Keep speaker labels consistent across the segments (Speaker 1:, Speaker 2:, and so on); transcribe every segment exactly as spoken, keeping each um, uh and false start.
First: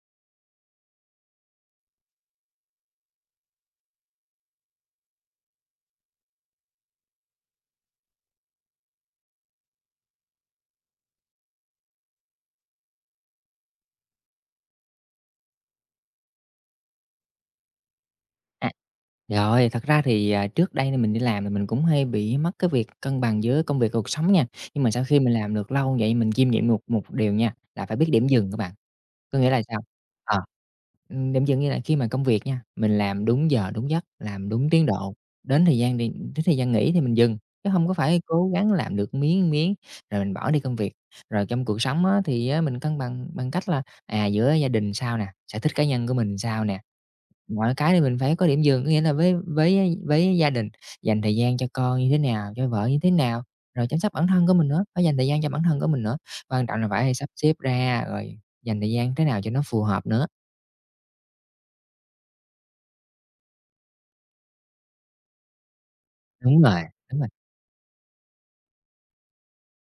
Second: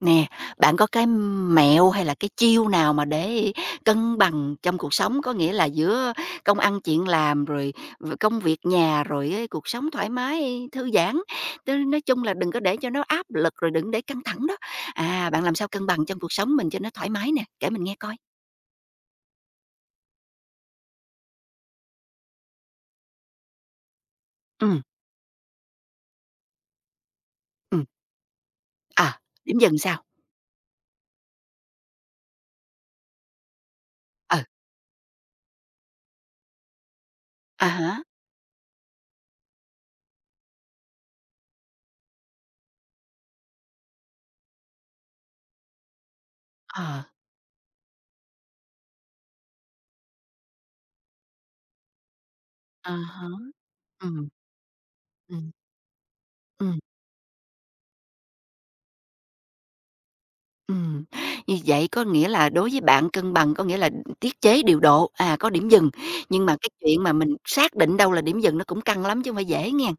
Speaker 1: Nè, bạn có cái mẹo hay là cái chiêu nào mà để cân bằng trong cuộc sống, có nghĩa là giữa công ăn chuyện làm, rồi v công việc nhà, rồi á cuộc sống thoải mái, thư giãn, tức nói chung là đừng có để cho nó áp lực, rồi đừng để căng thẳng đó. À, bạn làm sao cân bằng trong cuộc sống mình cho nó thoải mái nè? Kể mình nghe coi.
Speaker 2: À, rồi, thật ra thì, à, trước đây thì mình đi làm thì mình cũng hay bị mất cái việc cân bằng giữa công việc và cuộc sống nha.
Speaker 1: Ừm,
Speaker 2: Nhưng mà sau khi mình làm được lâu vậy mình kiêm nhiệm một một điều nha,
Speaker 1: ừm,
Speaker 2: là phải biết điểm dừng các bạn.
Speaker 1: à,
Speaker 2: Có nghĩa
Speaker 1: điểm
Speaker 2: là
Speaker 1: dừng
Speaker 2: sao?
Speaker 1: sao?
Speaker 2: Ờ, ừm, Điểm dừng như là khi mà công việc nha, mình làm đúng giờ, đúng giấc,
Speaker 1: Ừ,
Speaker 2: làm đúng tiến độ, đến thời gian đi đến thời gian nghỉ thì mình dừng,
Speaker 1: à
Speaker 2: chứ không có
Speaker 1: há,
Speaker 2: phải cố gắng làm được miếng miếng rồi mình bỏ đi công việc. Rồi trong cuộc sống á, thì á, mình cân bằng bằng cách là, à, giữa gia đình sao nè, sở thích cá nhân của mình sao nè.
Speaker 1: ờ,
Speaker 2: Mọi cái thì mình phải có điểm dừng, có nghĩa là với với với gia đình dành thời gian cho con như thế nào, cho vợ
Speaker 1: à
Speaker 2: như thế
Speaker 1: há,
Speaker 2: nào, rồi chăm sóc bản
Speaker 1: ừm,
Speaker 2: thân của mình nữa, phải dành thời gian cho
Speaker 1: ừm,
Speaker 2: bản thân của mình nữa. Quan
Speaker 1: ừm.
Speaker 2: trọng là phải sắp xếp ra rồi dành thời gian thế nào cho nó phù hợp nữa.
Speaker 1: Ừm, như vậy có nghĩa là đối với bạn cân bằng có nghĩa là tiết chế, điều độ, à, có điểm dừng, nhưng mà
Speaker 2: Đúng
Speaker 1: cái
Speaker 2: rồi,
Speaker 1: chuyện mà
Speaker 2: đúng rồi,
Speaker 1: mình xác định đâu là điểm dừng nó cũng căng lắm chứ không phải dễ nghe.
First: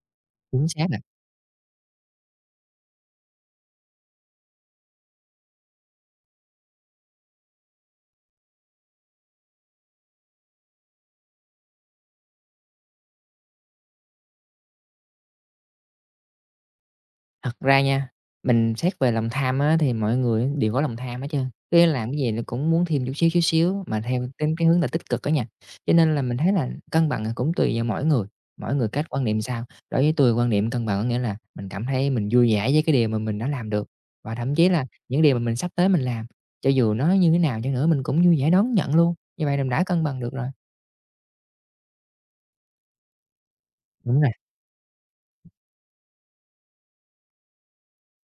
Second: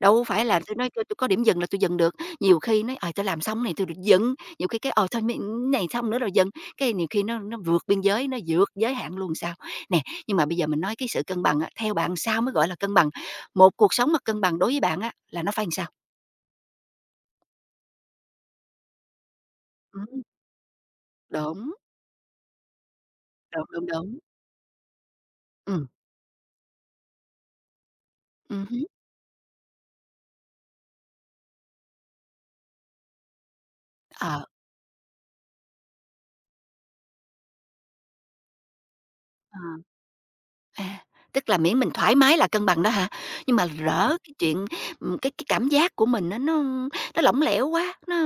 Speaker 1: Đâu phải là
Speaker 2: chính
Speaker 1: tôi
Speaker 2: xác
Speaker 1: nói
Speaker 2: nè.
Speaker 1: tôi tôi có điểm dừng là tôi dừng được, nhiều khi nói, ờ, tôi làm xong này tôi được dừng, nhiều khi cái, ờ, thôi mấy này xong nữa rồi dừng, cái nhiều khi nó nó vượt biên giới, nó vượt giới hạn luôn sao. Nè, nhưng mà bây giờ mình nói cái sự cân bằng á, theo bạn sao mới gọi là cân bằng? Một cuộc sống mà cân bằng đối với bạn á là nó phải làm sao?
Speaker 2: Thật ra nha, mình xét về lòng tham á, thì mọi
Speaker 1: Ừm,
Speaker 2: người đều có lòng tham hết trơn,
Speaker 1: đúng,
Speaker 2: cứ làm cái gì nó cũng muốn thêm chút xíu, chút
Speaker 1: đúng,
Speaker 2: xíu
Speaker 1: đúng,
Speaker 2: mà
Speaker 1: đúng.
Speaker 2: theo đến cái hướng là tích cực á nha.
Speaker 1: Ừ,
Speaker 2: Cho nên là mình thấy là cân bằng là cũng tùy vào mỗi người,
Speaker 1: ừm,
Speaker 2: mỗi người cách quan niệm sao. Đối với tôi quan niệm cân bằng có nghĩa là mình cảm thấy mình vui vẻ với cái điều mà mình đã làm được, và
Speaker 1: ờ,
Speaker 2: thậm chí là những điều mà mình sắp tới mình làm, cho dù nó như thế nào chăng nữa mình cũng vui vẻ đón nhận luôn, như vậy
Speaker 1: ờ.
Speaker 2: là mình đã cân bằng được rồi.
Speaker 1: À, tức là miễn mình thoải mái là cân bằng đó hả? Nhưng mà rỡ
Speaker 2: Đúng rồi.
Speaker 1: cái chuyện, ừm, cái cái cảm giác của mình nó nó nó lỏng lẻo quá, nó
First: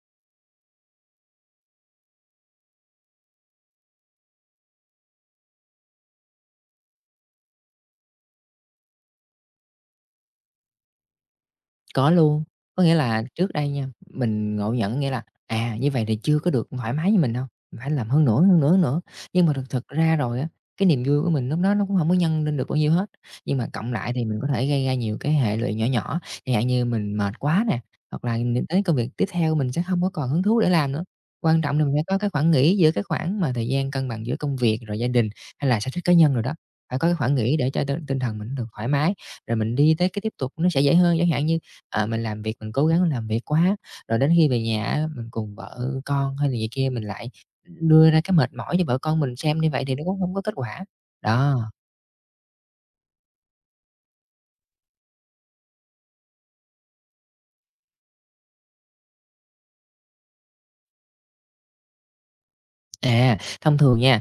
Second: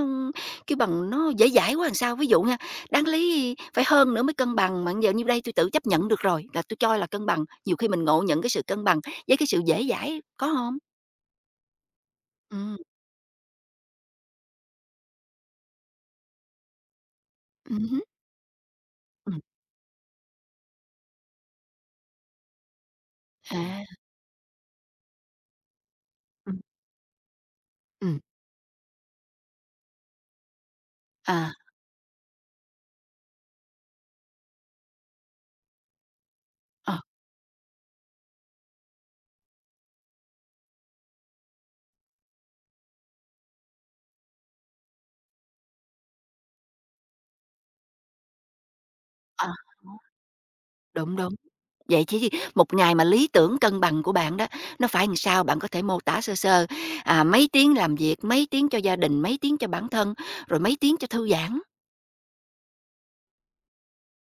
Speaker 1: kêu bằng, nó dễ dãi quá làm sao? Ví dụ nha, đáng lý phải hơn nữa mới cân bằng, mà giờ như đây tôi tự chấp nhận được rồi, là tôi cho là cân bằng. Nhiều khi mình ngộ nhận cái sự cân bằng với cái sự dễ dãi, có không?
Speaker 2: Có luôn,
Speaker 1: Ừm,
Speaker 2: có nghĩa là trước đây nha, mình ngộ nhận nghĩa là, à, như vậy thì chưa có được thoải mái với mình đâu, mình
Speaker 1: ừm
Speaker 2: phải
Speaker 1: hứm,
Speaker 2: làm hơn nữa, hơn nữa, hơn nữa. Nhưng mà thực thực ra rồi á, cái niềm vui của mình lúc đó nó cũng không có nhân lên được bao nhiêu hết, nhưng mà
Speaker 1: à,
Speaker 2: cộng lại thì mình có thể gây ra nhiều cái hệ lụy nhỏ nhỏ, chẳng
Speaker 1: ừm,
Speaker 2: hạn như mình mệt quá nè,
Speaker 1: ừm,
Speaker 2: hoặc là những tới công việc tiếp theo mình sẽ không có còn hứng thú để làm nữa.
Speaker 1: à,
Speaker 2: Quan trọng là mình phải có cái khoảng nghỉ giữa cái khoảng mà thời gian cân bằng giữa công việc, rồi gia đình hay là sở thích cá nhân rồi đó,
Speaker 1: ờ,
Speaker 2: phải có cái khoảng nghỉ để cho tinh tinh thần mình được thoải mái, rồi mình đi tới cái tiếp tục nó sẽ dễ hơn. Chẳng hạn như Ờ, mình làm việc mình cố gắng làm việc quá, rồi đến khi về nhà á, mình cùng vợ con hay là gì kia mình lại đưa ra cái mệt mỏi cho vợ con mình
Speaker 1: à,
Speaker 2: xem như vậy thì nó cũng không có kết quả.
Speaker 1: đúng, đúng.
Speaker 2: Đó,
Speaker 1: Vậy chứ một ngày mà lý tưởng cân bằng của bạn đó, nó phải làm sao? Bạn có thể mô tả sơ sơ, à, mấy tiếng làm việc, mấy tiếng cho gia đình, mấy tiếng cho bản thân, rồi mấy tiếng cho thư giãn?
Speaker 2: à, thông thường nha,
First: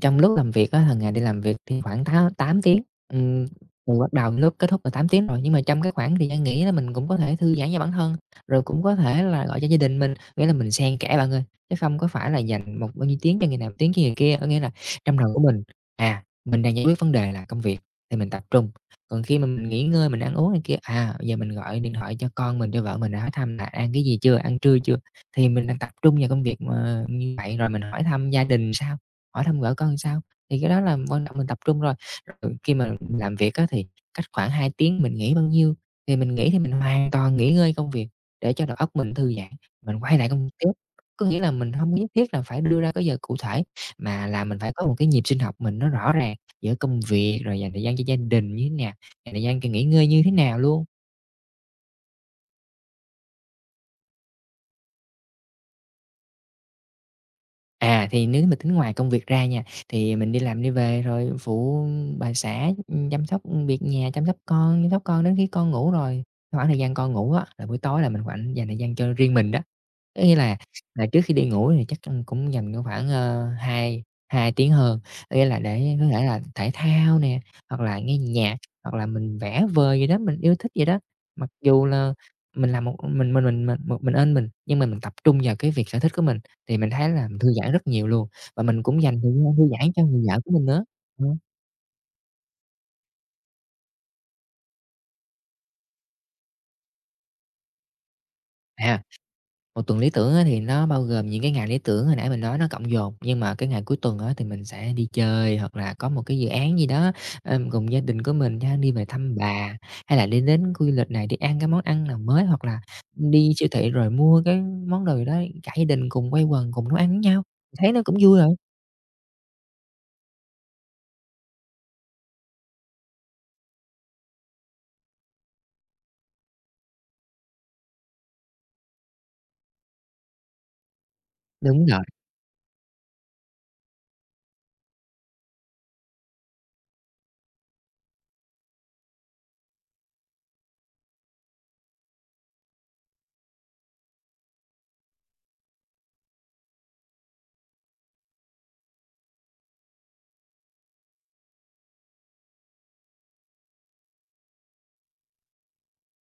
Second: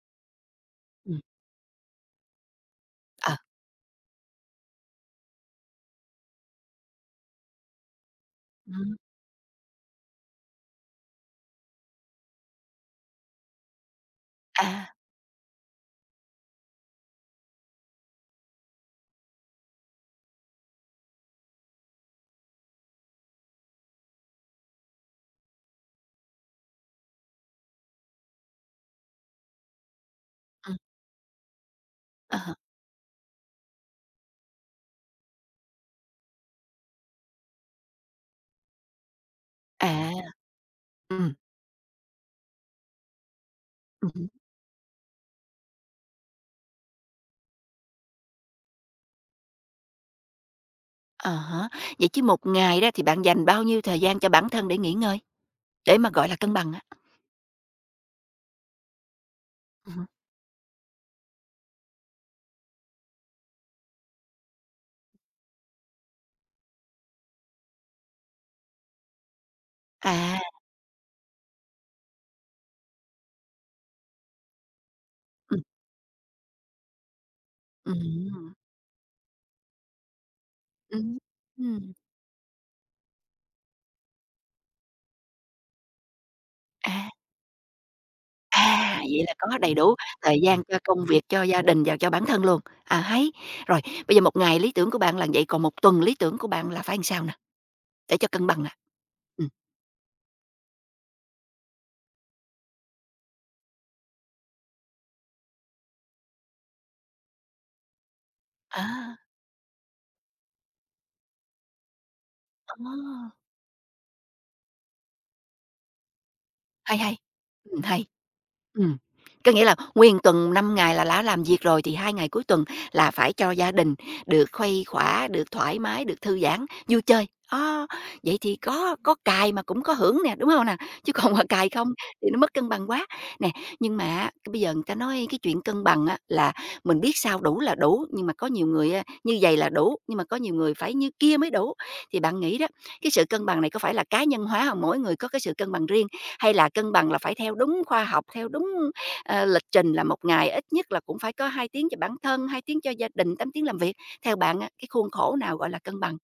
Speaker 2: trong lúc làm việc á, hàng ngày
Speaker 1: Ừm,
Speaker 2: đi làm việc thì khoảng thá tám tiếng,
Speaker 1: ờ,
Speaker 2: ừm, từ bắt đầu đến lúc kết thúc là tám tiếng rồi, nhưng mà trong cái khoảng thời gian nghỉ đó mình cũng có thể thư giãn cho bản thân, rồi cũng
Speaker 1: ừm,
Speaker 2: có thể là gọi cho gia đình mình, nghĩa là mình xen kẽ bạn ơi, chứ không có phải là dành một bao nhiêu tiếng cho người này, tiếng cho người kia. Có nghĩa là
Speaker 1: à,
Speaker 2: trong đầu của mình, à, mình đang giải quyết vấn đề là công việc thì mình tập trung, còn khi mà mình nghỉ ngơi, mình ăn uống này kia, à, bây giờ mình gọi điện thoại cho con mình, cho vợ mình hỏi thăm là "Ăn cái gì chưa? Ăn trưa chưa?" Thì mình đang tập trung vào công việc mà như vậy, rồi mình hỏi thăm gia đình sao, hỏi thăm vợ con sao, thì cái
Speaker 1: ừm,
Speaker 2: đó là quan trọng mình tập trung rồi. Rồi
Speaker 1: à,
Speaker 2: khi mà làm việc á thì cách khoảng hai tiếng mình nghỉ bao nhiêu, thì mình nghỉ thì mình hoàn toàn nghỉ ngơi công việc để cho đầu óc mình thư giãn,
Speaker 1: à,
Speaker 2: mình quay lại công việc tiếp. Có
Speaker 1: ừm,
Speaker 2: nghĩa là mình không nhất thiết là phải đưa ra cái giờ cụ thể,
Speaker 1: ừm
Speaker 2: mà
Speaker 1: hứm,
Speaker 2: là mình phải có một cái nhịp sinh học mình nó rõ ràng giữa công việc, rồi dành thời gian cho gia đình như thế nào, dành thời gian cho nghỉ ngơi như thế nào luôn.
Speaker 1: à. Vậy chứ một ngày đó thì bạn dành bao nhiêu thời gian cho bản thân để nghỉ ngơi, để mà gọi là cân bằng á?
Speaker 2: À, thì nếu mà tính ngoài công việc ra nha,
Speaker 1: Ừm,
Speaker 2: thì mình đi làm đi về rồi phụ bà xã, chăm sóc, việc nhà, chăm sóc con, chăm sóc con đến khi con ngủ rồi. Khoảng thời gian con ngủ á, là buổi tối là mình khoảng dành thời gian cho riêng mình đó. Có nghĩa
Speaker 1: à,
Speaker 2: là là trước khi đi ngủ thì chắc, ưm, cũng dành cái khoảng, ờ, hai hai tiếng hơn, có nghĩa là
Speaker 1: ừm,
Speaker 2: để có thể là thể thao nè, hoặc là nghe
Speaker 1: ừm,
Speaker 2: nhạc, hoặc là mình vẽ vời gì đó, mình yêu thích gì đó.
Speaker 1: ừm,
Speaker 2: Mặc dù
Speaker 1: ừm,
Speaker 2: là mình làm một mình mình mình mình một mình ên mình, nhưng mà mình tập trung vào cái việc sở thích của mình. Thì mình thấy
Speaker 1: à.
Speaker 2: là mình thư giãn rất nhiều luôn, và mình
Speaker 1: À,
Speaker 2: cũng dành
Speaker 1: vậy
Speaker 2: thời
Speaker 1: là
Speaker 2: gian
Speaker 1: có
Speaker 2: thư
Speaker 1: đầy
Speaker 2: giãn
Speaker 1: đủ
Speaker 2: cho người vợ
Speaker 1: thời
Speaker 2: của
Speaker 1: gian
Speaker 2: mình
Speaker 1: cho
Speaker 2: nữa.
Speaker 1: công việc,
Speaker 2: Ờ,
Speaker 1: cho gia đình và cho bản thân luôn. À, hay! Rồi, bây giờ một ngày lý tưởng của bạn là vậy, còn một tuần lý tưởng của bạn là phải làm sao nè, để cho cân bằng nè?
Speaker 2: à,
Speaker 1: Ừm.
Speaker 2: một tuần lý tưởng á thì nó bao gồm những cái ngày lý tưởng hồi nãy mình nói nó cộng dồn, nhưng mà cái ngày cuối tuần á thì mình sẽ đi chơi hoặc là có một cái dự án gì đó, ờm, cùng gia đình của mình ha, đi về
Speaker 1: À,
Speaker 2: thăm bà, hay là đi đến khu du lịch này, đi ăn cái món ăn nào mới, hoặc
Speaker 1: ờ.
Speaker 2: là đi siêu thị rồi mua cái món đồ gì đó, cả gia đình cùng quây quần, cùng nấu
Speaker 1: Hay,
Speaker 2: ăn
Speaker 1: hay.
Speaker 2: với nhau,
Speaker 1: Ừm,
Speaker 2: thấy nó
Speaker 1: hay.
Speaker 2: cũng vui rồi.
Speaker 1: Ừ, có nghĩa là nguyên tuần năm ngày là đã làm việc rồi thì hai ngày cuối tuần là phải cho gia đình được khuây khỏa, được thoải mái, được thư giãn, vui chơi. Á, vậy thì có có cài mà cũng có hưởng nè, đúng không nè? Chứ còn mà cài
Speaker 2: Đúng
Speaker 1: không
Speaker 2: rồi,
Speaker 1: thì nó mất cân bằng quá. Nè, nhưng mà á, cái bây giờ người ta nói cái chuyện cân bằng á, là mình biết sao đủ là đủ, nhưng mà có nhiều người á, như vậy là đủ, nhưng mà có nhiều người phải như kia mới đủ. Thì bạn nghĩ đó, cái sự cân bằng này có phải là cá nhân hóa không? Mỗi người có cái sự cân bằng riêng, hay là cân bằng là phải theo đúng khoa học, theo đúng, ờ, lịch trình là một ngày ít nhất là cũng phải có hai tiếng cho bản thân, hai tiếng cho gia đình, tám tiếng làm việc? Theo bạn á, cái khuôn khổ nào gọi là cân bằng?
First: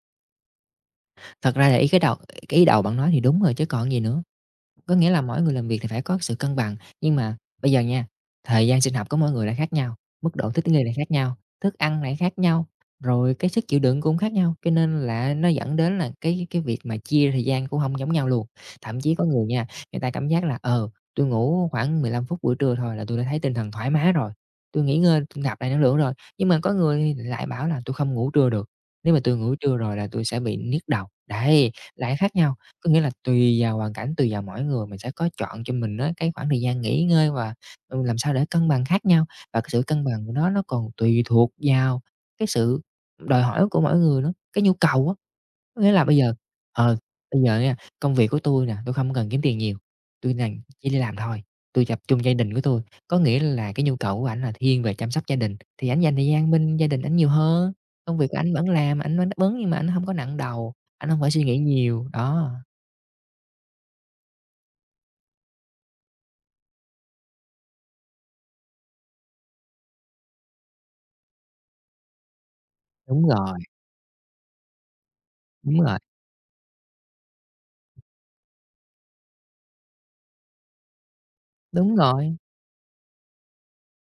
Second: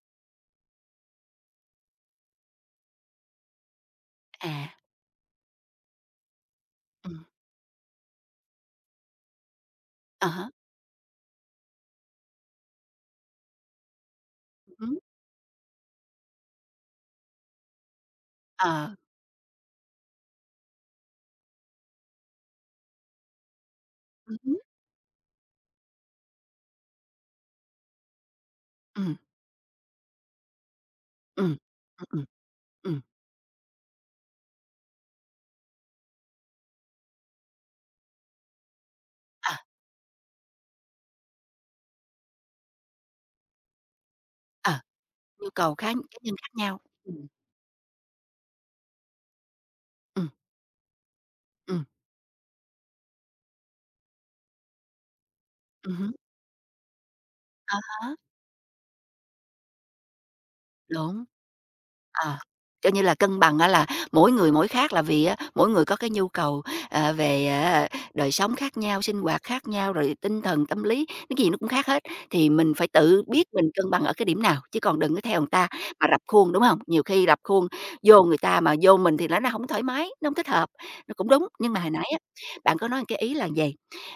Speaker 2: thật ra là ý cái đầu cái ý đầu bạn nói thì đúng rồi chứ còn gì nữa.
Speaker 1: À,
Speaker 2: Có nghĩa là mỗi người làm việc thì phải có sự cân bằng,
Speaker 1: ừ,
Speaker 2: nhưng mà bây giờ nha, thời gian sinh học của mỗi người lại khác nhau,
Speaker 1: à
Speaker 2: mức
Speaker 1: há,
Speaker 2: độ thích nghi lại khác nhau, thức ăn lại khác nhau, rồi cái sức chịu đựng cũng khác nhau, cho
Speaker 1: ừ hứm,
Speaker 2: nên là nó dẫn đến là cái cái việc mà chia thời gian cũng không giống nhau luôn.
Speaker 1: ờ,
Speaker 2: Thậm chí có người nha, người ta cảm giác là, ờ, tôi ngủ khoảng mười lăm phút buổi trưa thôi là tôi đã thấy tinh thần thoải mái rồi,
Speaker 1: ừ, ừ,
Speaker 2: tôi nghỉ ngơi, tôi nạp lại năng lượng rồi." Nhưng mà có người thì lại bảo là tôi không ngủ trưa được, nếu
Speaker 1: ừm,
Speaker 2: mà tôi ngủ trưa rồi là tôi sẽ bị nhức đầu."
Speaker 1: ừm,
Speaker 2: Đấy,
Speaker 1: ừm,
Speaker 2: lại
Speaker 1: ừm,
Speaker 2: khác nhau. Có nghĩa là tùy vào hoàn cảnh, tùy vào mỗi người mình sẽ có chọn cho mình á, cái khoảng thời gian nghỉ ngơi và, ừ, làm sao để cân bằng khác nhau.
Speaker 1: ờ,
Speaker 2: Và cái sự cân bằng của nó nó còn tùy thuộc vào cái sự đòi hỏi của mỗi người nữa, cái nhu
Speaker 1: ờ,
Speaker 2: cầu á.
Speaker 1: nhu cầu
Speaker 2: Có
Speaker 1: khá
Speaker 2: nghĩa là bây
Speaker 1: cá
Speaker 2: giờ,
Speaker 1: nhân khác nhau.
Speaker 2: ờ,
Speaker 1: Ừ,
Speaker 2: bây giờ nha, công việc của tôi nè, tôi không cần kiếm tiền nhiều,
Speaker 1: ừ,
Speaker 2: tôi này chỉ đi làm thôi,
Speaker 1: ừ,
Speaker 2: tôi tập trung gia đình của tôi. Có nghĩa là cái nhu cầu của ảnh là thiên về chăm sóc gia đình, thì
Speaker 1: ừm
Speaker 2: ảnh
Speaker 1: hứm,
Speaker 2: dành thời gian bên gia đình ảnh nhiều hơn.
Speaker 1: à há,
Speaker 2: Công việc của ảnh vẫn làm, ảnh vẫn đáp ứng nhưng mà ảnh không có nặng đầu, ảnh không
Speaker 1: đúng.
Speaker 2: phải suy nghĩ nhiều,
Speaker 1: Ờ,
Speaker 2: đó.
Speaker 1: kiểu như là, cân bằng á là mỗi người mỗi khác là vì á, mỗi người có cái nhu cầu, ờ, về, ờ, đời sống khác nhau, sinh hoạt khác nhau, rồi tinh thần, tâm lý, cái gì nó cũng khác hết. Thì mình phải tự
Speaker 2: Đúng
Speaker 1: biết
Speaker 2: rồi,
Speaker 1: mình cân bằng ở cái điểm nào, chứ còn đừng có theo người ta
Speaker 2: đúng rồi,
Speaker 1: mà rập khuôn, đúng không? Nhiều khi rập khuôn vô người ta mà vô mình thì nó nó không thoải mái, nó không thích hợp, nó cũng đúng. Nhưng mà hồi
Speaker 2: đúng
Speaker 1: nãy á,
Speaker 2: rồi.
Speaker 1: bạn có nói một cái ý là gì?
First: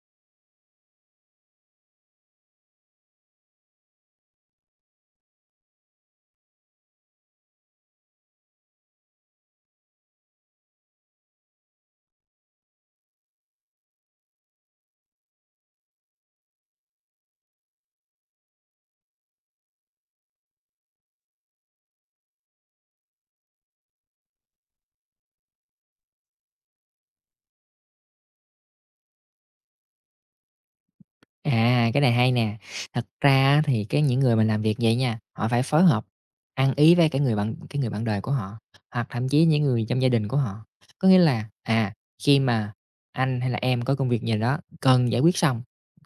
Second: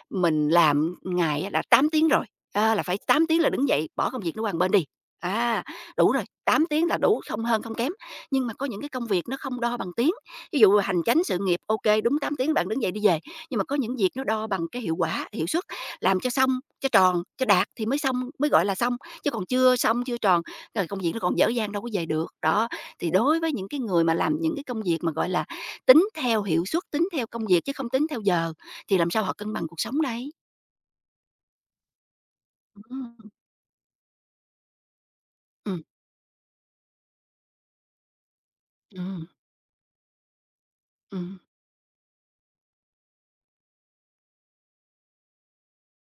Speaker 1: Mình làm ngày á là tám tiếng rồi, a, là phải tám tiếng là đứng dậy bỏ công việc nó qua một bên đi, à, đủ rồi, tám tiếng là đủ, không hơn không kém. Nhưng mà có những cái công việc nó không đo bằng tiếng, ví dụ hành chánh sự nghiệp, ok đúng tám tiếng bạn đứng dậy đi về, nhưng mà có những việc nó đo bằng cái hiệu quả, hiệu suất, làm cho xong, cho tròn, cho đạt thì mới xong, mới gọi là xong, chứ còn chưa xong, chưa tròn là công việc nó còn dở dang đâu có về được. Đó, thì đối với những cái người mà làm những cái công việc mà, gọi là, tính theo hiệu suất, tính theo công việc chứ không tính theo giờ thì làm sao họ cân bằng cuộc sống đây?
Speaker 2: À, cái này hay nè. Thật
Speaker 1: Ừm,
Speaker 2: ra á thì cái những người mình làm việc vậy nha, họ phải
Speaker 1: ừm,
Speaker 2: phối hợp, ăn ý với cái người bạn cái người bạn đời của họ, hoặc
Speaker 1: ừm,
Speaker 2: thậm chí những người trong gia đình của họ. Có nghĩa
Speaker 1: ừm,
Speaker 2: là, à, khi mà anh hay là em có công việc gì đó cần giải quyết xong,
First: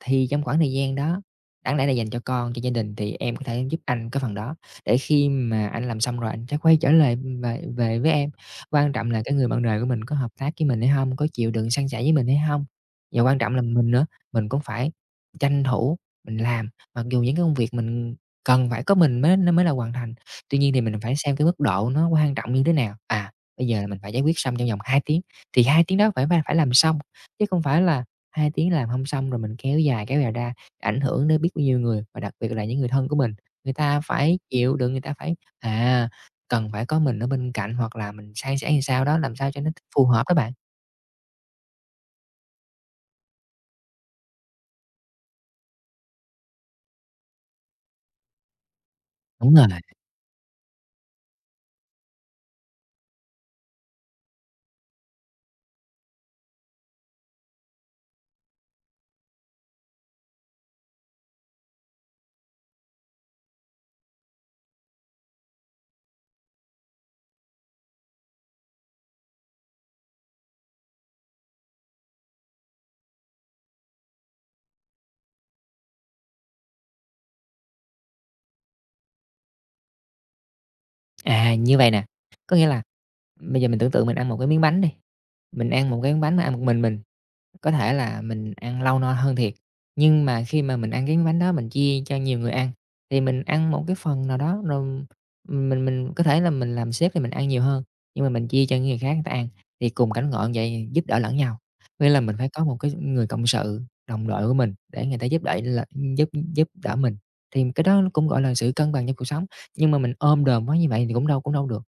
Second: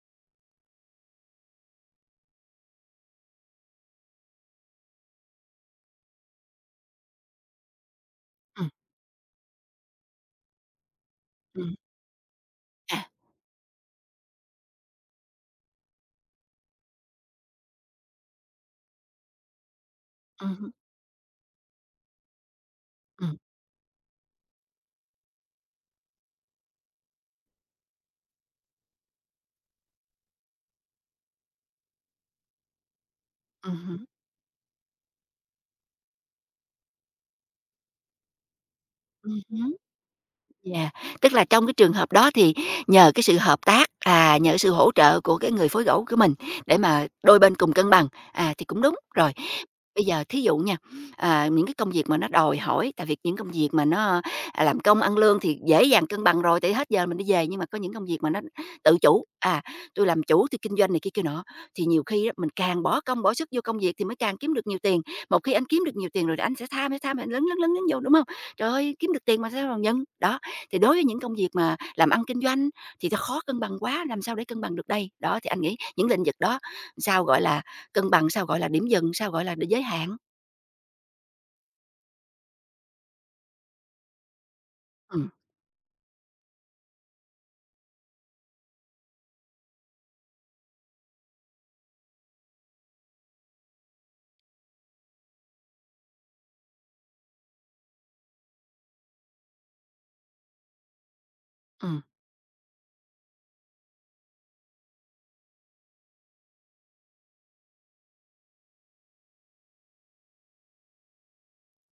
Speaker 2: thì trong khoảng thời gian đó, đáng lẽ là dành cho con, cho gia đình thì em có thể giúp anh cái phần đó, để khi mà anh làm xong rồi anh sẽ quay trở lại về về với em.
Speaker 1: ừm,
Speaker 2: Quan trọng là cái người bạn đời của mình có hợp tác với mình hay không, có chịu đựng
Speaker 1: ừm,
Speaker 2: san sẻ với mình hay không.
Speaker 1: à,
Speaker 2: Và quan trọng là mình nữa, mình cũng phải tranh thủ mình làm, mặc dù những cái công việc mình cần phải có mình mới nó mới là hoàn thành. Tuy
Speaker 1: ừm,
Speaker 2: nhiên thì mình phải xem cái mức độ nó quan trọng như thế nào. À,
Speaker 1: ừm,
Speaker 2: bây giờ là mình phải giải quyết xong trong vòng hai tiếng, thì hai tiếng đó phải phải phải làm xong, chứ không phải là hai tiếng làm không xong rồi mình kéo dài, kéo dài ra, ảnh hưởng đến biết bao nhiêu người, và đặc biệt là những người thân của mình. Người ta
Speaker 1: ừm,
Speaker 2: phải chịu đựng, người ta phải, à, cần phải có mình ở bên cạnh, hoặc là mình san sẻ như sao đó, làm sao cho nó
Speaker 1: ừm.
Speaker 2: phù hợp các bạn.
Speaker 1: Yeah, tức là trong cái trường hợp đó thì nhờ cái sự hợp tác, à, nhờ sự hỗ trợ của cái người phối gỗ của mình để mà đôi bên cùng cân bằng, à, thì cũng đúng. Rồi,
Speaker 2: Đúng rồi.
Speaker 1: bây giờ thí dụ nha, à, những cái công việc mà nó đòi hỏi tại vì những công việc mà nó, à, làm công ăn lương thì dễ dàng cân bằng rồi, tại hết giờ mình đi về, nhưng mà có những công việc mà nó tự chủ, à, tôi làm chủ, tui kinh doanh" này kia kia nọ, thì nhiều khi á, mình càng bỏ công bỏ sức vô công việc thì mới càng kiếm được nhiều tiền. Một khi anh kiếm được nhiều tiền rồi thì anh sẽ tham, tham, tham, anh lấn, lấn, lấn, lấn vô, đúng không? Trời ơi, kiếm được tiền mà sao mà nhận, đó. Thì đối với những công việc mà làm ăn kinh doanh thì ta khó cân bằng quá, làm sao để cân bằng được đây? Đó, thì anh nghĩ những lĩnh vực đó sao gọi là cân bằng, sao gọi là điểm dừng, sao gọi là đ giới hạn?
Speaker 2: À, như vậy nè, có nghĩa là bây giờ mình tưởng tượng mình ăn một cái miếng bánh đi,
Speaker 1: Ừm,
Speaker 2: mình ăn một cái miếng bánh mà ăn một mình mình, có thể là mình ăn lâu no hơn thiệt, nhưng mà khi mà mình ăn cái miếng bánh đó mình chia cho nhiều người ăn, thì mình ăn một cái phần nào đó rồi mình mình có thể là mình làm sếp thì mình ăn nhiều hơn, nhưng mà mình chia cho những người khác người ta ăn, thì cùng cánh ngọn vậy giúp đỡ lẫn nhau.
Speaker 1: ừm,
Speaker 2: Nghĩa là mình phải có một cái người cộng sự, đồng đội của mình để người ta giúp đẩy là giúp giúp đỡ mình, thì cái đó nó cũng, gọi là, sự cân bằng trong cuộc sống, nhưng mà mình ôm đồm quá như vậy thì cũng đâu cũng đâu được.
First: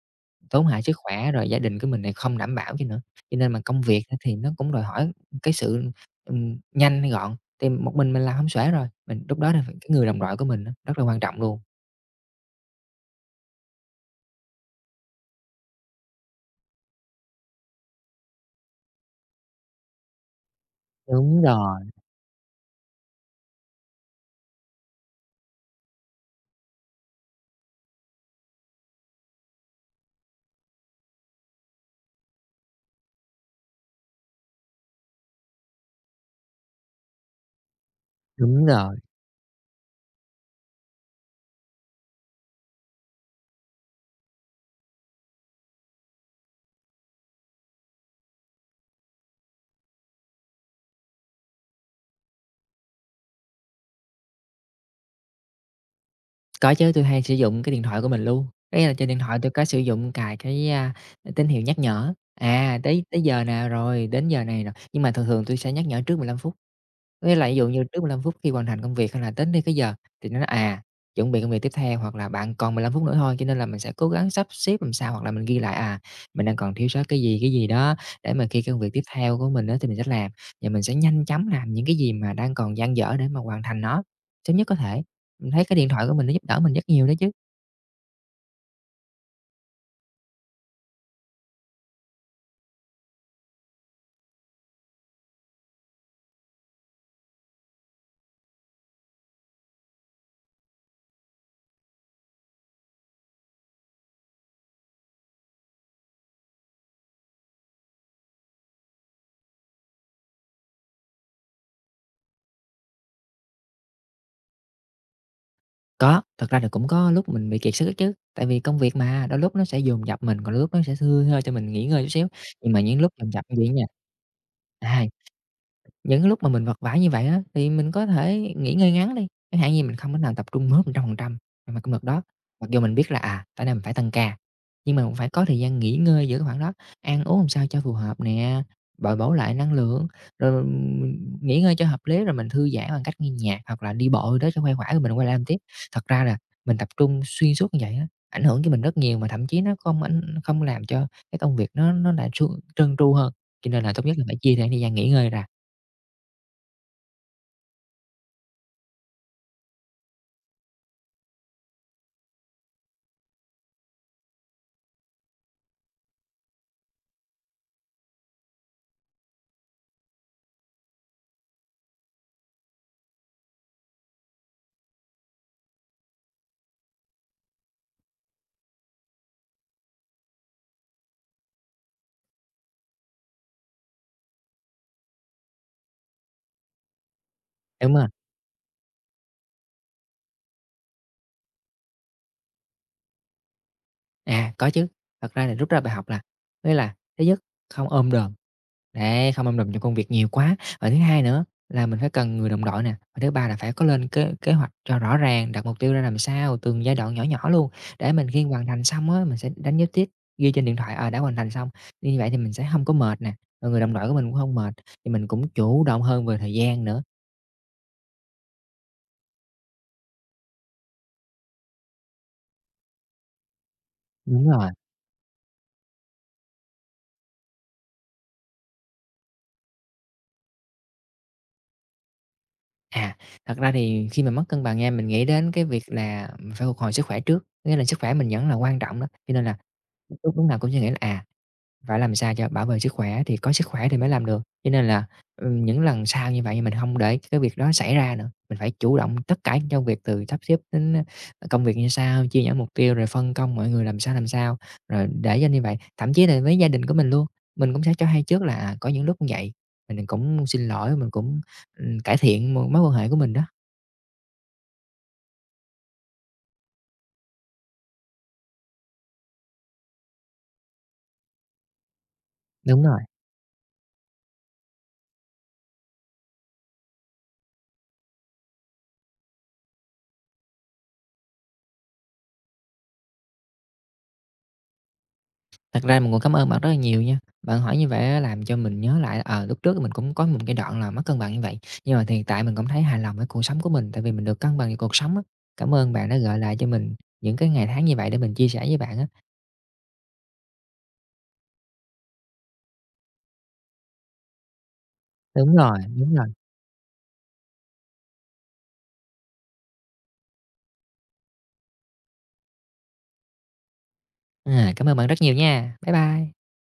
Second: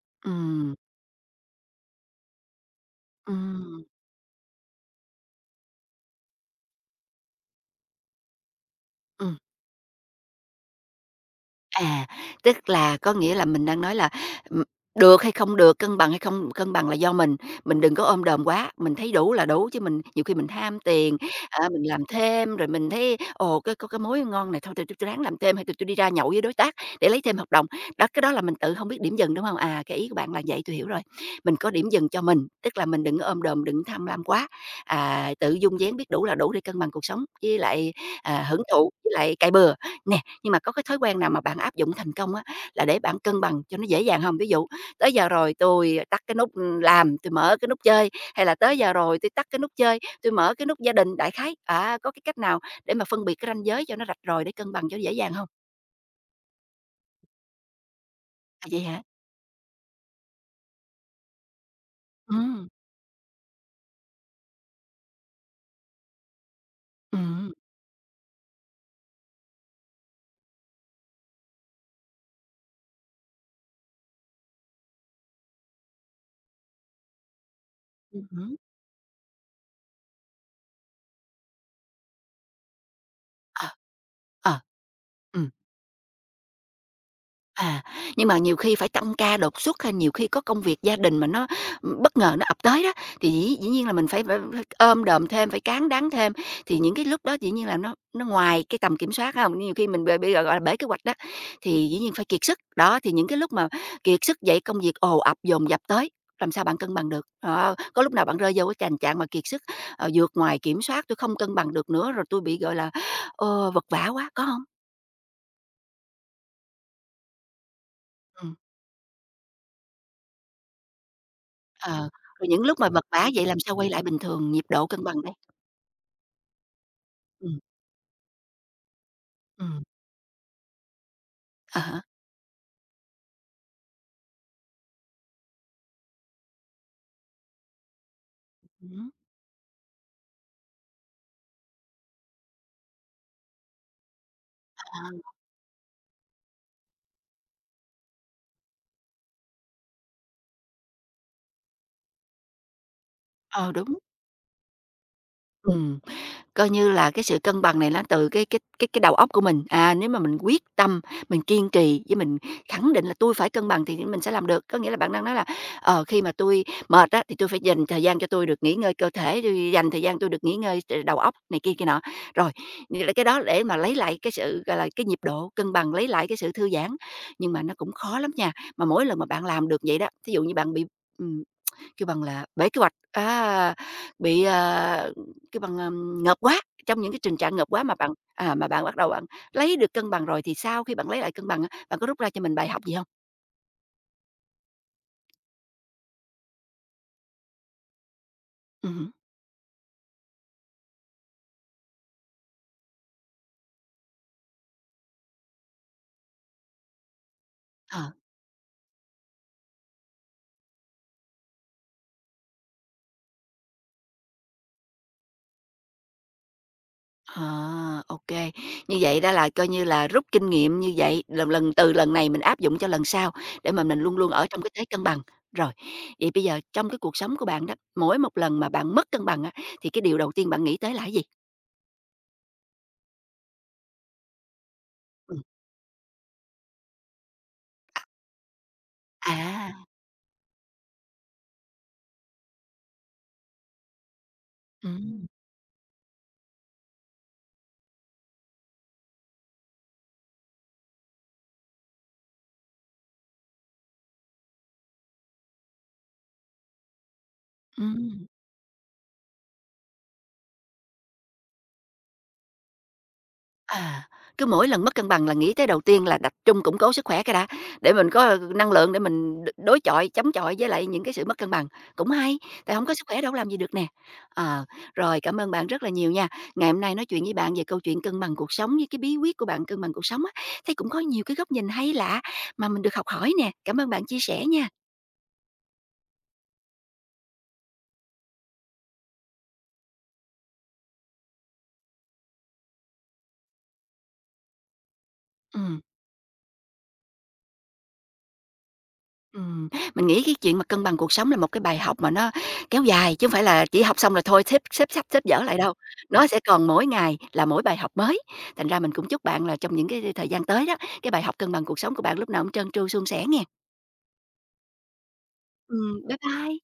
Speaker 2: Tốn
Speaker 1: ừm,
Speaker 2: hại sức khỏe, rồi gia đình của mình thì không đảm bảo cho nữa. Cho nên mà công
Speaker 1: ừm,
Speaker 2: việc á thì nó cũng đòi hỏi cái sự, ừm, nhanh, gọn, thì một mình mình làm không xuể rồi, mình
Speaker 1: ừm.
Speaker 2: lúc đó là phải cái người đồng đội của mình á, rất là quan trọng luôn.
Speaker 1: À, tức là có nghĩa là mình đang nói là, ừm, được hay không được, cân bằng hay không cân bằng là do mình, mình đừng có ôm đồm quá, mình thấy đủ là đủ chứ mình nhiều khi mình tham tiền,
Speaker 2: Đúng
Speaker 1: à,
Speaker 2: rồi,
Speaker 1: mình làm thêm rồi mình thấy, ồ, cái có cái mối ngon này thôi tôi tôi tôi ráng làm thêm hay tôi tôi đi ra nhậu với đối tác để lấy thêm hợp đồng. Đó, cái đó là mình tự không biết điểm dừng, đúng không? À, cái ý của bạn là vậy, tôi hiểu rồi. Mình có điểm dừng cho mình, tức là mình đừng có ôm đồm, đừng tham lam quá, à, tự dung vén biết đủ là đủ để cân bằng cuộc sống với lại, à, hưởng
Speaker 2: đúng
Speaker 1: thụ
Speaker 2: rồi.
Speaker 1: với lại cày bừa. Nè, nhưng mà có cái thói quen nào mà bạn áp dụng thành công á, là để bạn cân bằng cho nó dễ dàng không? Ví dụ tới giờ rồi tôi tắt cái nút, làm, tôi mở cái nút chơi, hay là tới giờ rồi tôi tắt cái nút chơi, tôi mở cái nút gia đình, đại khái, à, có cái cách nào để mà phân biệt cái ranh giới cho nó rạch ròi để cân bằng cho dễ dàng không?
Speaker 2: Có chứ, tôi hay sử dụng cái điện thoại của mình luôn,
Speaker 1: À,
Speaker 2: có
Speaker 1: vậy
Speaker 2: nghĩa là
Speaker 1: hả?
Speaker 2: trên điện thoại tôi có sử dụng cài cái, a, tín hiệu nhắc nhở,
Speaker 1: Ừ,
Speaker 2: à, tới tới giờ nè rồi, đến giờ này rồi, nhưng mà thường thường tôi sẽ nhắc nhở trước mười lăm phút.
Speaker 1: ừ,
Speaker 2: Có nghĩa là ví dụ như trước mười lăm phút khi hoàn thành công việc hay là đến đây cái giờ thì nó nói, à, chuẩn bị công việc tiếp theo hoặc là bạn còn mười lăm phút nữa thôi, cho nên là mình sẽ cố gắng sắp xếp làm sao hoặc là mình ghi lại, à, mình đang còn thiếu sót cái gì, cái gì đó
Speaker 1: ừm
Speaker 2: để mà
Speaker 1: hứm,
Speaker 2: khi công việc tiếp theo của mình đó thì mình sẽ làm, và mình sẽ nhanh chóng làm những cái gì mà đang còn dang dở để mà hoàn
Speaker 1: ờ,
Speaker 2: thành nó sớm
Speaker 1: ờ,
Speaker 2: nhất có thể.
Speaker 1: ừm.
Speaker 2: Mình thấy cái điện thoại của mình nó giúp đỡ mình rất nhiều đó chứ.
Speaker 1: À, nhưng mà nhiều khi phải tăng ca đột xuất hay nhiều khi có công việc gia đình mà nó, ừ, bất ngờ nó ập tới đó, thì dĩ dĩ nhiên là mình phải phải phải ôm đồm thêm, phải cán đáng thêm, thì những cái lúc đó dĩ nhiên là nó nó ngoài cái tầm kiểm soát không? Nhiều khi mình bị bị, gọi là, bể kế hoạch đó, thì dĩ nhiên phải kiệt sức. Đó, thì những cái lúc mà kiệt sức vậy công việc ồ ập, dồn dập tới, làm sao bạn cân bằng được? Đó, có lúc nào bạn rơi vô cái tình trạng mà kiệt sức, ờ, vượt ngoài kiểm soát, tôi không cân bằng được nữa rồi, tôi bị, gọi là, ờ, vật vã quá", có không?
Speaker 2: Có, thật ra thì cũng có lúc mình bị kiệt sức đó chứ, tại vì công việc mà, đôi lúc nó sẽ dồn dập mình, còn đôi lúc nó sẽ thưa thơi cho mình nghỉ ngơi chút
Speaker 1: Ờ,
Speaker 2: xíu,
Speaker 1: rồi những
Speaker 2: nhưng
Speaker 1: lúc
Speaker 2: mà
Speaker 1: mà
Speaker 2: những
Speaker 1: vật
Speaker 2: lúc
Speaker 1: vã
Speaker 2: dồn dập
Speaker 1: vậy
Speaker 2: như
Speaker 1: làm
Speaker 2: vậy
Speaker 1: sao
Speaker 2: nha.
Speaker 1: quay lại bình thường, nhịp độ cân
Speaker 2: à,
Speaker 1: bằng đây?
Speaker 2: Những cái lúc mà mình vật vã như vậy á,
Speaker 1: Ừm,
Speaker 2: thì mình có thể nghỉ ngơi ngắn đi, chẳng hạn
Speaker 1: ừm,
Speaker 2: như mình không thể nào tập trung một trăm phần trăm vào
Speaker 1: à
Speaker 2: mặt công việc
Speaker 1: há,
Speaker 2: đó, mặc dù mình biết là, à, tại nay mình phải tăng ca, nhưng mà mình phải có thời gian nghỉ ngơi giữa cái khoảng đó, ăn uống làm sao cho phù hợp nè,
Speaker 1: ừm.
Speaker 2: bồi bổ lại năng lượng, rồi mình nghỉ ngơi cho hợp lý, rồi mình thư giãn bằng cách nghe nhạc hoặc là đi bộ gì đó cho khuây khỏa rồi
Speaker 1: À,
Speaker 2: mình quay lại làm tiếp. Thật ra là mình tập trung xuyên suốt như vậy á, ảnh hưởng cho mình rất nhiều mà thậm chí nó không ảnh không làm cho cái công việc nó nó lại suôn trơn tru hơn, cho
Speaker 1: ờ,
Speaker 2: nên là
Speaker 1: đúng,
Speaker 2: tốt nhất là phải chia ra thời gian nghỉ ngơi ra.
Speaker 1: ừm. Coi như là cái sự cân bằng này nó từ cái cái cái cái đầu óc của mình, à, nếu mà mình quyết tâm, mình kiên trì với mình khẳng định là tôi phải cân bằng" thì mình sẽ làm được. Có nghĩa là bạn đang nói là, ờ, khi mà tôi mệt á, thì tôi phải dành thời gian cho tôi được nghỉ ngơi cơ thể, tui dành thời gian tôi được nghỉ ngơi ờ, đầu óc này kia kia nọ. Rồi, nghĩa là cái đó để mà lấy lại cái sự, gọi là, cái nhịp độ cân bằng, lấy lại cái sự thư giãn, nhưng mà nó cũng khó lắm nha. Mà mỗi lần mà bạn làm được vậy đó, thí dụ như bạn bị ừm. Kêu bằng là bể kế hoạch, á, bị, à, kêu bằng, ờm, ngợp quá, trong những cái tình trạng ngợp quá
Speaker 2: Đúng
Speaker 1: mà
Speaker 2: rồi.
Speaker 1: bạn à, mà bạn bắt đầu bạn lấy được cân bằng rồi thì sau khi bạn lấy lại cân bằng á, bạn có rút ra cho mình bài học gì không?
Speaker 2: À, có chứ, thật ra là rút ra bài học là với là thứ nhất không ôm đồm,
Speaker 1: Ừ, hứm,
Speaker 2: để không ôm đồm trong công việc nhiều quá, và thứ hai nữa là mình phải cần người đồng đội nè, và thứ ba là phải có lên kế kế hoạch cho rõ ràng, đặt mục tiêu ra làm sao, từng giai đoạn nhỏ nhỏ luôn,
Speaker 1: ờ,
Speaker 2: để mình khi hoàn thành xong á, mình sẽ đánh dấu tick, ghi trên điện thoại, ờ, đã hoàn thành xong. Như vậy thì mình sẽ không có mệt nè, rồi người đồng đội của mình cũng không mệt, thì mình cũng chủ động hơn về thời gian nữa.
Speaker 1: ok. Như vậy đó là coi như là rút kinh nghiệm như vậy, lần lần từ lần này mình áp dụng cho lần sau để mà mình luôn luôn ở
Speaker 2: Đúng
Speaker 1: trong
Speaker 2: rồi.
Speaker 1: cái thế cân bằng. Rồi, vậy bây giờ trong cái cuộc sống của bạn đó, mỗi một lần mà bạn mất cân bằng á, thì cái điều đầu tiên bạn nghĩ tới là cái gì?
Speaker 2: À, Thật ra thì khi mà mất cân bằng nha, mình nghĩ
Speaker 1: Ừm,
Speaker 2: đến cái việc là mình phải phục hồi sức khỏe trước, nghĩa là sức khỏe mình vẫn là quan trọng đó, cho nên là
Speaker 1: à,
Speaker 2: lúc lúc nào cũng suy nghĩ là, à, phải làm sao cho bảo vệ sức khỏe thì có sức khỏe thì mới làm được, cho nên
Speaker 1: ừ,
Speaker 2: là, ừm, những lần sau như vậy mình không để cái việc đó xảy ra nữa. Mình phải chủ động tất cả trong việc từ sắp xếp đến, ơ, công việc như sao, chia nhỏ mục tiêu rồi phân công mọi người làm sao, làm sao, rồi để cho như vậy. Thậm chí là với gia đình của mình luôn, mình cũng
Speaker 1: ừ.
Speaker 2: sẽ cho hay trước là, à, có những lúc như vậy, mình cũng xin lỗi, mình cũng, ừm, cải thiện mối quan hệ của mình đó.
Speaker 1: À, cứ mỗi lần mất cân bằng là nghĩ tới đầu tiên là tập trung củng cố sức khỏe cái đã, để mình có ờ, năng lượng để mình đ đối chọi, chống chọi với lại những cái sự mất cân bằng. Cũng hay, tại
Speaker 2: Đúng
Speaker 1: không có
Speaker 2: rồi.
Speaker 1: sức khỏe đâu có làm gì được nè. Ờ, rồi cảm ơn bạn rất là nhiều nha. Ngày hôm nay nói chuyện với bạn về câu chuyện cân bằng cuộc sống với cái bí quyết của bạn cân bằng cuộc sống á, thấy cũng có nhiều cái góc nhìn hay lạ mà mình được học hỏi nè. Cảm ơn bạn chia sẻ nha.
Speaker 2: Thật ra mình cũng cảm ơn bạn rất là nhiều nha. Bạn hỏi như vậy á làm cho mình nhớ lại, ờ, lúc trước mình cũng có một cái đoạn là mất cân bằng như vậy, nhưng mà thì hiện tại mình cũng thấy hài lòng với cuộc sống của mình, tại vì mình được cân bằng với cuộc sống á. Cảm
Speaker 1: Ừm.
Speaker 2: ơn bạn đã gợi lại cho mình những cái ngày tháng như vậy để mình chia sẻ với bạn á.
Speaker 1: Ừm, mình nghĩ cái chuyện mà cân bằng cuộc sống là một cái bài học mà nó kéo dài, chứ không phải là chỉ học xong rồi thôi xếp xếp sách xếp dở
Speaker 2: Đúng
Speaker 1: lại đâu.
Speaker 2: rồi, đúng rồi.
Speaker 1: Nó sẽ còn mỗi ngày là mỗi bài học mới. Thành ra mình cũng chúc bạn là trong những cái thời gian tới đó, cái bài học cân bằng cuộc sống của bạn lúc nào cũng trơn tru suôn sẻ nghe.
Speaker 2: À, cảm ơn bạn rất nhiều nha. Bye
Speaker 1: Ừm, bye
Speaker 2: bye.
Speaker 1: bye.